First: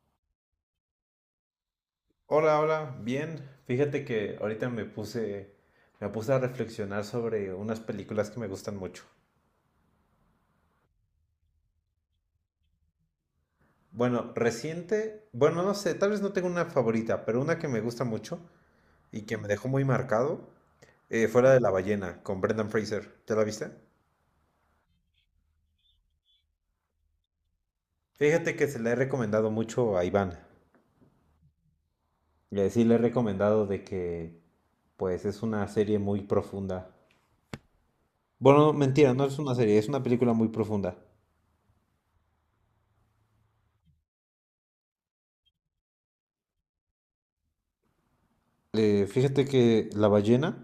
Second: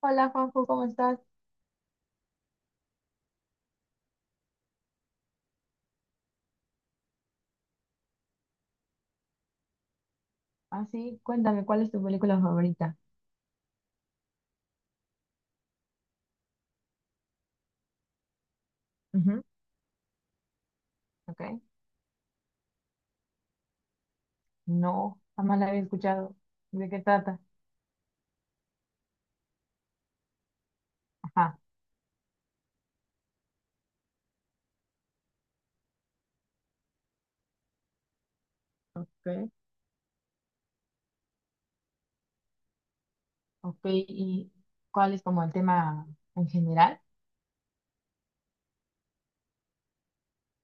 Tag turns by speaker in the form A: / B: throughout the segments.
A: Hola Juanjo, ¿cómo estás?
B: Hola, hola, bien. Fíjate que ahorita me puse a reflexionar sobre unas películas que me gustan mucho.
A: Así, cuéntame, ¿cuál es tu película favorita?
B: Bueno, reciente, bueno, no sé, tal vez no tengo una favorita, pero una que me gusta mucho y que
A: Ujú,
B: me dejó muy marcado, fue la
A: ok.
B: de La ballena, con Brendan Fraser. ¿Ya la viste?
A: No, jamás la había escuchado. ¿De qué trata?
B: Fíjate que se la he recomendado mucho a Iván.
A: Ajá,
B: Y así le he recomendado de que, pues, es una serie muy profunda. Bueno, no, mentira, no
A: ok.
B: es una serie, es una película muy profunda.
A: Ok. ¿Y cuál es como el tema en general?
B: Fíjate que La ballena.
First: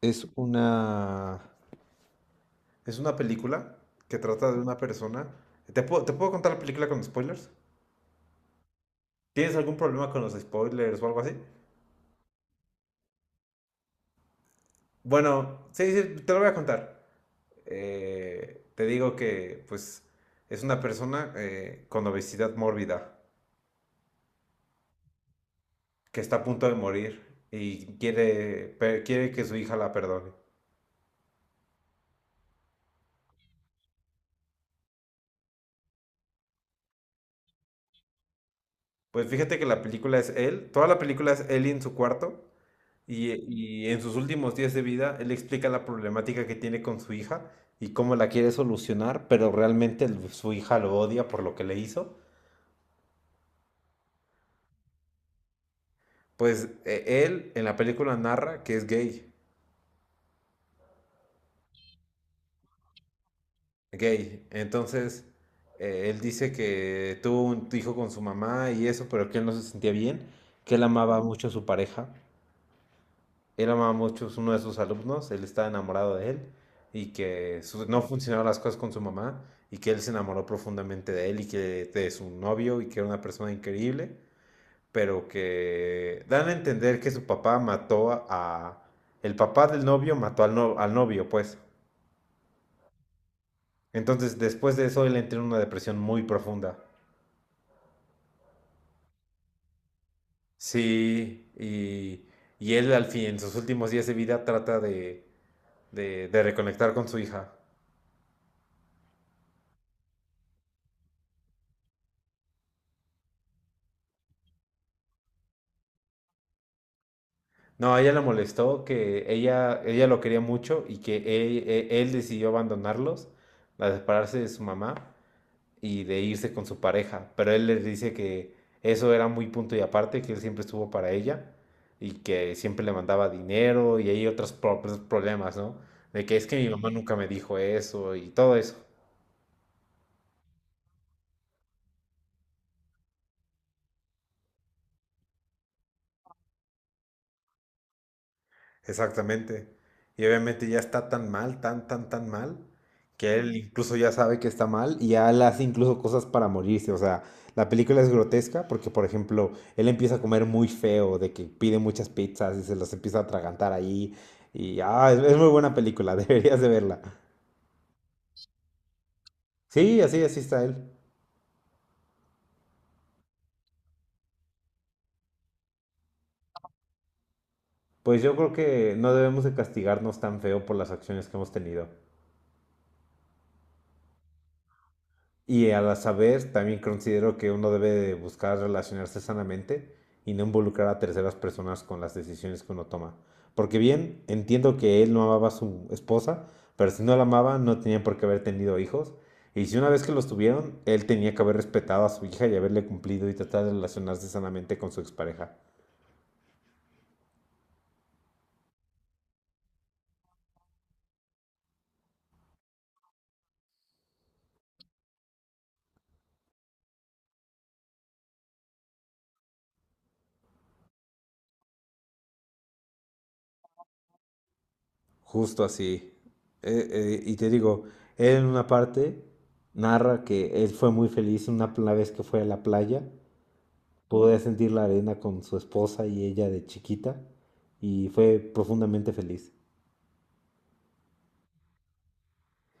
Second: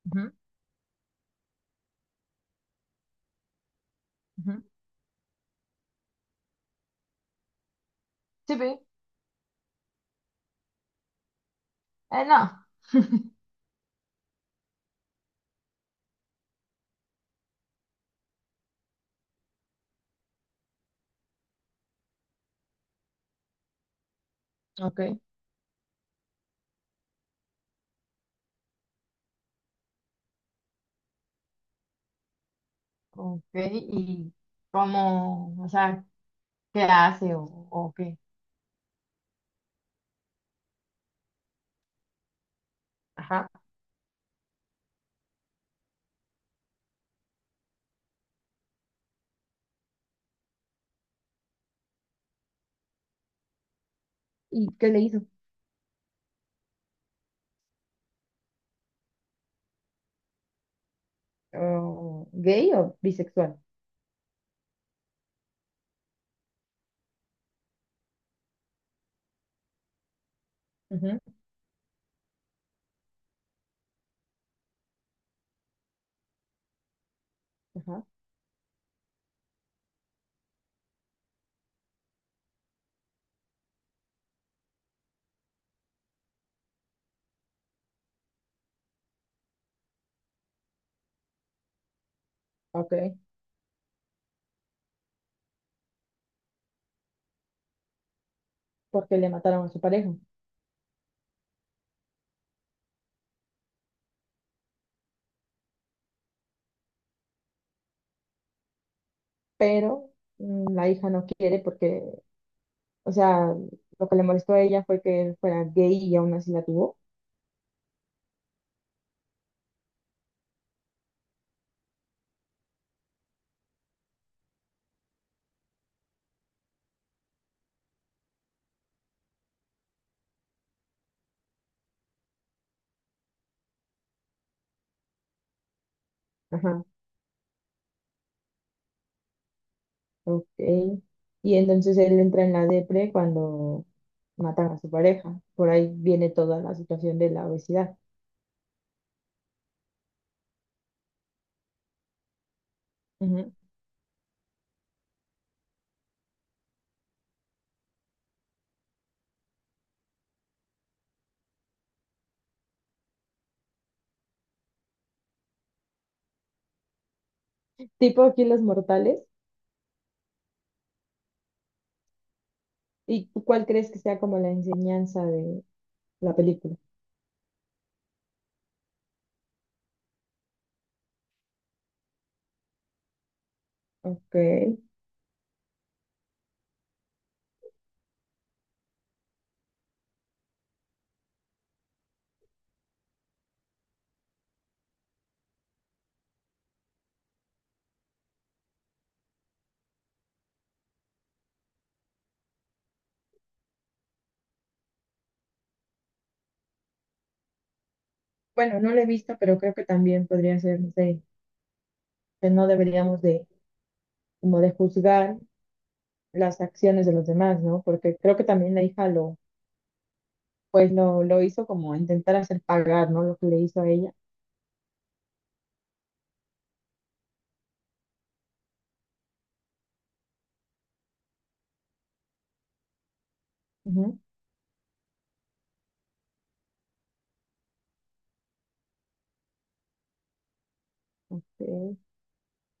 B: Es
A: Ujú,
B: una, es una película que trata de
A: ujú.
B: una persona. ¿Te puedo contar la película con spoilers?
A: Sí, pero,
B: ¿Tienes algún problema con los spoilers o algo así?
A: no.
B: Bueno, sí, sí, te lo voy a contar. Te digo que, pues, es una persona con obesidad mórbida
A: Ok.
B: que está a punto de morir y quiere, quiere que su hija la perdone.
A: Ok, ¿y cómo, o sea, qué hace o qué?
B: Pues fíjate que la película es él, toda la película es él en su cuarto.
A: Ajá.
B: Y en sus últimos días de vida, él explica la problemática que tiene con su hija y cómo la quiere solucionar, pero realmente su hija lo odia por lo que le hizo.
A: ¿Y qué le hizo?
B: Pues él en la película narra que es gay,
A: Oh, ¿gay o bisexual?
B: gay. Entonces, él dice que tuvo un hijo con su mamá y eso, pero que él no se sentía bien, que él
A: Ujú.
B: amaba mucho a su pareja. Él amaba mucho, es uno de sus alumnos, él estaba enamorado de él y que no
A: Ajá.
B: funcionaban las cosas con su mamá y que él se enamoró profundamente de él y que de su novio y que era una persona increíble, pero que dan a entender que su papá mató a... el papá del novio mató al, al novio, pues.
A: Ok.
B: Entonces, después de eso, él entró en una depresión muy profunda.
A: Porque le mataron a su pareja.
B: Sí, y él al fin, en sus últimos días de vida, trata de reconectar con su hija.
A: Pero la hija no quiere porque, o sea, lo que le molestó a ella fue que él fuera gay y aún así la tuvo.
B: No, a ella la molestó que ella lo quería mucho y que él, él decidió abandonarlos, a separarse de su mamá y de irse con su pareja. Pero él les dice que eso era muy punto y aparte, que él siempre estuvo para ella y que siempre le mandaba dinero y hay otros problemas, ¿no? De que es que mi
A: Ajá,
B: mamá nunca me dijo eso y todo eso.
A: ok. Y entonces él entra en la depre cuando matan a su pareja. Por ahí viene toda la situación de la obesidad.
B: Exactamente. Y obviamente ya está tan mal, tan mal, que
A: Ujú.
B: él incluso ya sabe que está mal y ya él hace incluso cosas para morirse. O sea, la película es grotesca porque, por ejemplo, él empieza a comer muy feo, de que pide muchas pizzas y se las empieza a atragantar ahí. Y es muy buena película, deberías de verla.
A: Tipo aquí los mortales.
B: Sí, así, así está él.
A: ¿Y tú cuál crees que sea como la enseñanza de la película?
B: Pues yo creo que no debemos de castigarnos tan feo por las acciones que hemos tenido.
A: Ok.
B: Y a la saber, también considero que uno debe buscar relacionarse sanamente y no involucrar a terceras personas con las decisiones que uno toma. Porque bien, entiendo que él no amaba a su esposa, pero si no la amaba no tenía por qué haber tenido hijos. Y si una vez que los tuvieron, él tenía que haber respetado a su hija y haberle cumplido y tratar de relacionarse sanamente con su expareja.
A: Bueno, no la he visto, pero creo que también podría ser, no sé, que no deberíamos de, como de juzgar las acciones de los demás, ¿no? Porque creo que también la hija lo, pues lo hizo como intentar hacer pagar, ¿no? Lo que le hizo a ella.
B: Justo así. Y te digo, él en una parte narra que él fue muy feliz una vez que fue a la playa.
A: Ujú,
B: Pude sentir la arena con su esposa y ella de chiquita y fue profundamente feliz.
A: ok.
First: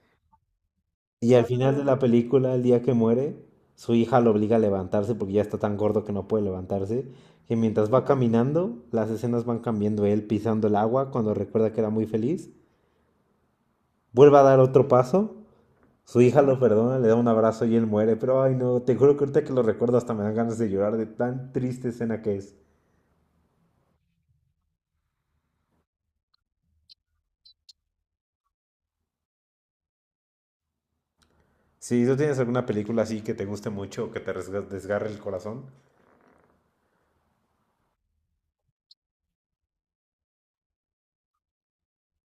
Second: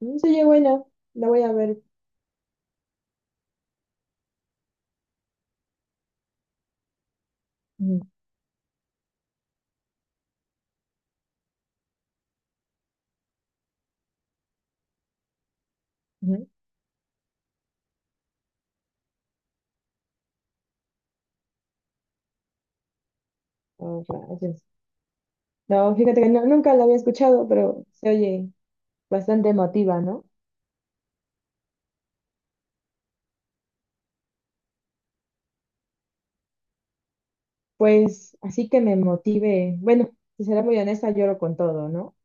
A: Mm, sí, oye, bueno, la
B: Y
A: voy
B: al
A: a
B: final
A: ver.
B: de la película, el día que muere, su hija lo obliga a levantarse porque ya está tan gordo que no puede levantarse. Que mientras
A: Ujú,
B: va caminando, las escenas van cambiando. Él pisando el agua cuando recuerda que era muy feliz. Vuelve a dar otro paso. Su hija
A: ujú.
B: lo perdona, le da un abrazo y él muere. Pero ay no, te juro que ahorita que lo recuerdo hasta me dan ganas de llorar de tan triste escena que es.
A: Oh, rayos. No, fíjate que nunca la había escuchado, pero se oye bastante emotiva, ¿no?
B: Si tú tienes alguna película así que te guste mucho o que te desgarre el corazón,
A: Pues así que me motive. Bueno, si será muy honesta, lloro con todo, ¿no?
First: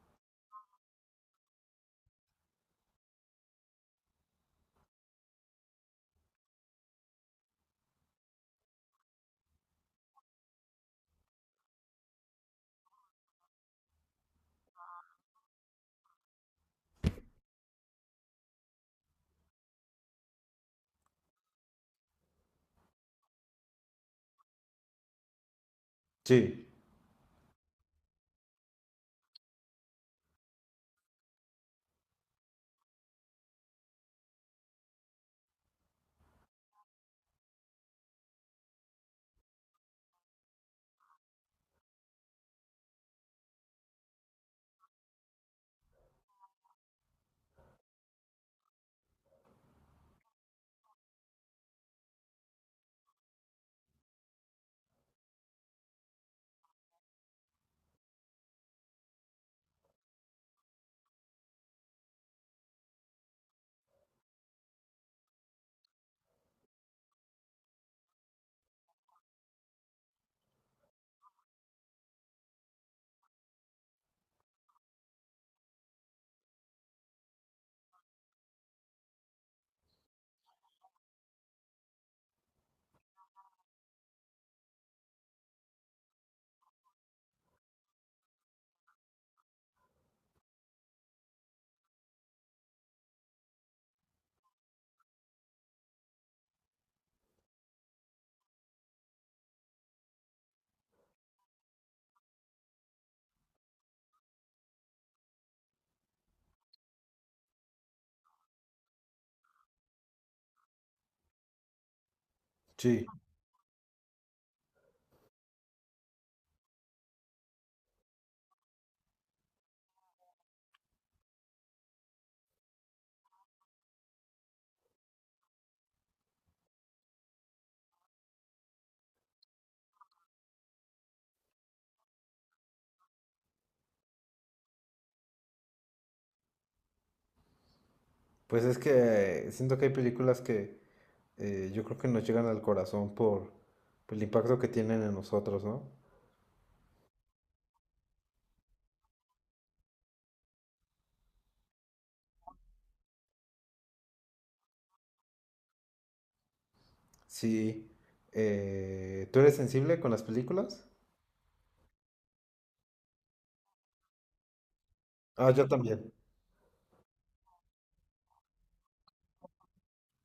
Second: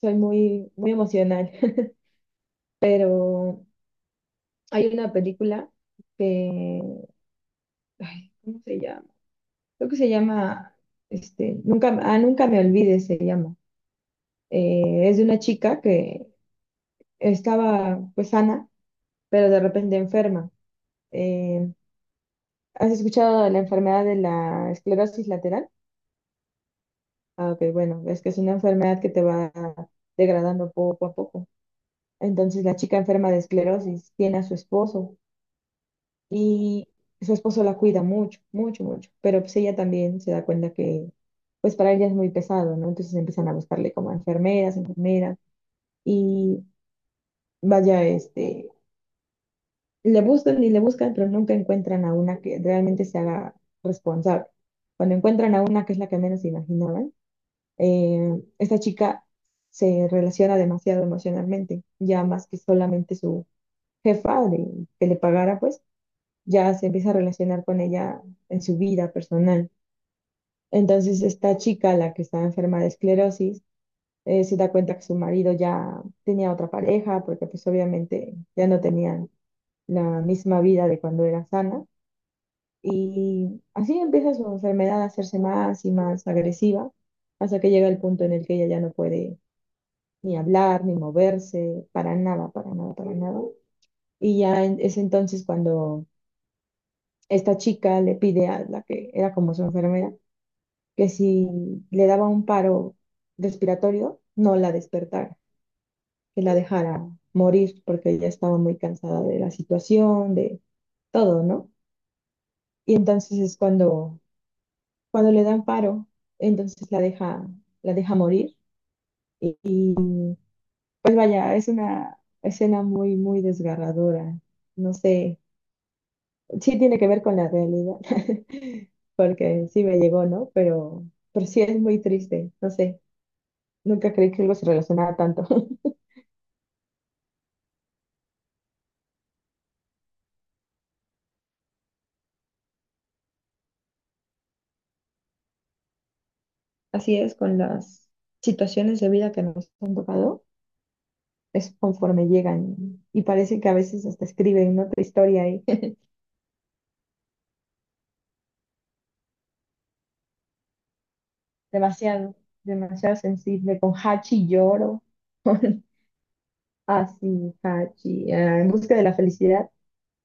A: Soy muy, muy emocional. Pero hay una película que, ay, ¿cómo se llama? Creo que se llama, este, nunca me olvides se llama. Es de una chica que estaba pues sana, pero de repente enferma. Eh, ¿has escuchado de la enfermedad de la esclerosis lateral?
B: sí,
A: Ah, ok, bueno, es que es una enfermedad que te va degradando poco a poco. Entonces la chica enferma de esclerosis tiene a su esposo. Y su esposo la cuida mucho, mucho, mucho. Pero pues ella también se da cuenta que, pues para ella es muy pesado, ¿no? Entonces empiezan a buscarle como enfermeras, enfermeras. Y vaya, este, le buscan y le buscan, pero nunca encuentran a una que realmente se haga responsable. Cuando encuentran a una que es la que menos se imaginaban, esta chica se relaciona demasiado emocionalmente, ya más que solamente su jefa de, que le pagara, pues ya se empieza a relacionar con ella en su vida personal. Entonces, esta chica, la que estaba enferma de esclerosis, se da cuenta que su marido ya tenía otra pareja, porque pues obviamente ya no tenían la misma vida de cuando era sana. Y así empieza su enfermedad a hacerse más y más agresiva, hasta que llega el punto en el que ella ya no puede ni hablar, ni moverse, para nada, para nada, para nada. Y ya es entonces cuando esta chica le pide a la que era como su enfermera, que si le daba un paro respiratorio, no la despertara, que la dejara morir porque ella estaba muy cansada de la situación, de todo, ¿no? Y
B: sí.
A: entonces es cuando, le dan paro, entonces la deja morir. Y, pues vaya, es una escena muy, muy desgarradora. No sé, sí tiene que ver con la realidad, porque sí me llegó, ¿no? Pero sí es muy triste, no sé. Nunca creí que algo se relacionara tanto.
B: Pues es que siento que hay películas que yo creo que nos llegan al corazón por el impacto que tienen en nosotros, ¿no?
A: Así es, con las situaciones de vida que nos han tocado, es conforme llegan. Y parece que a veces hasta escriben, ¿no?, otra historia ahí.
B: Sí. ¿Tú eres sensible con las películas?
A: Demasiado, demasiado sensible. Con Hachi lloro.
B: Ah, yo también,
A: Así, Hachi. En busca de la felicidad.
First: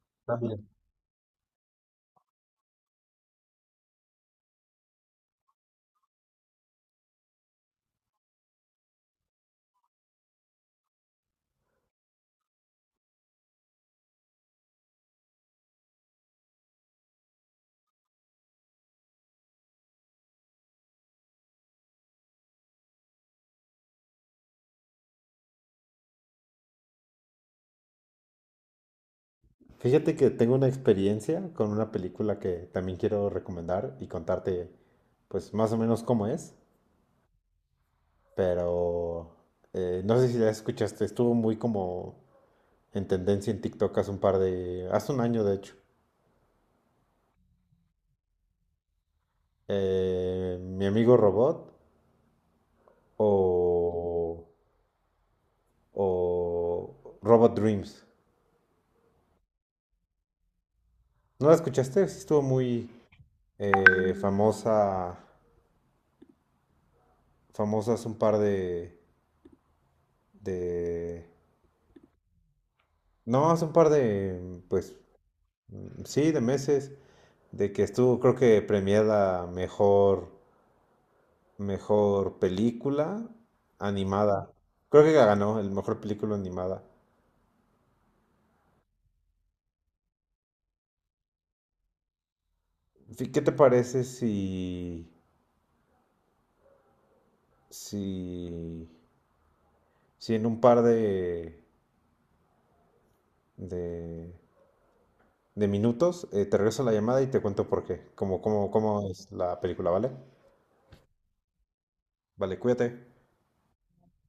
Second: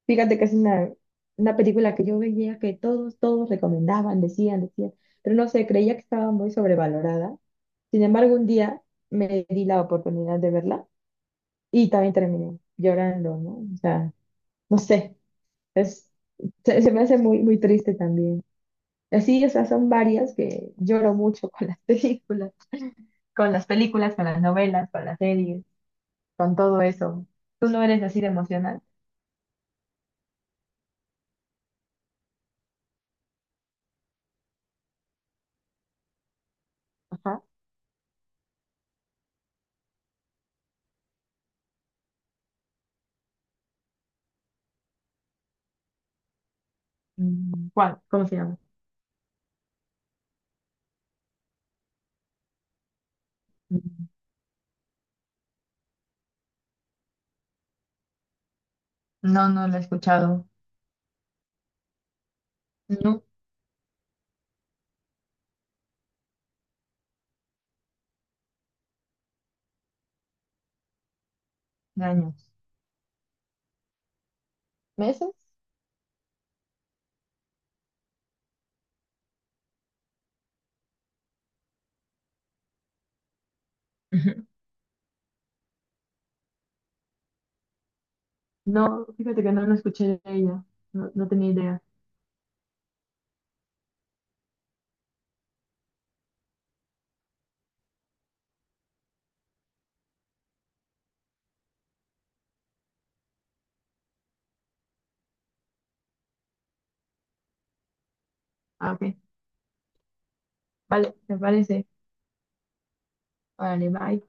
A: Fíjate que es
B: también.
A: una, película que yo veía que todos, todos recomendaban, decían, decían. Pero no sé, creía que estaba muy sobrevalorada. Sin embargo, un día me di la oportunidad de verla y también terminé llorando, ¿no? O sea, no sé. Es, se me hace muy, muy triste también. Así, o sea, son varias que lloro mucho con las películas, con las novelas, con las series, con todo eso. ¿Tú no eres así de emocional?
B: Fíjate que tengo una experiencia con una película que también quiero recomendar y contarte, pues más o menos cómo es,
A: Ajá.
B: pero no sé si la escuchaste, estuvo muy como en tendencia en TikTok hace un par de, hace un año de hecho.
A: Mm, ¿cuál? ¿Cómo se llama?
B: Mi amigo Robot
A: Mm,
B: o, o Robot Dreams.
A: no, no lo he escuchado.
B: ¿No la escuchaste? Sí estuvo muy
A: No,
B: famosa, famosa hace un par de...
A: de años.
B: No, hace un par de, pues,
A: ¿Meses?
B: sí, de meses, de que estuvo, creo que premiada mejor, mejor película
A: Ujú.
B: animada. Creo que ganó el mejor película animada.
A: No, fíjate que no lo escuché de ella. No, no tenía idea.
B: ¿Qué te parece si, si si en un par de, de minutos te regreso la llamada y te cuento por qué, cómo, cómo,
A: Ah,
B: cómo
A: ok.
B: es la película, ¿vale?
A: Vale, me parece.
B: Vale, cuídate.
A: Vale, bye.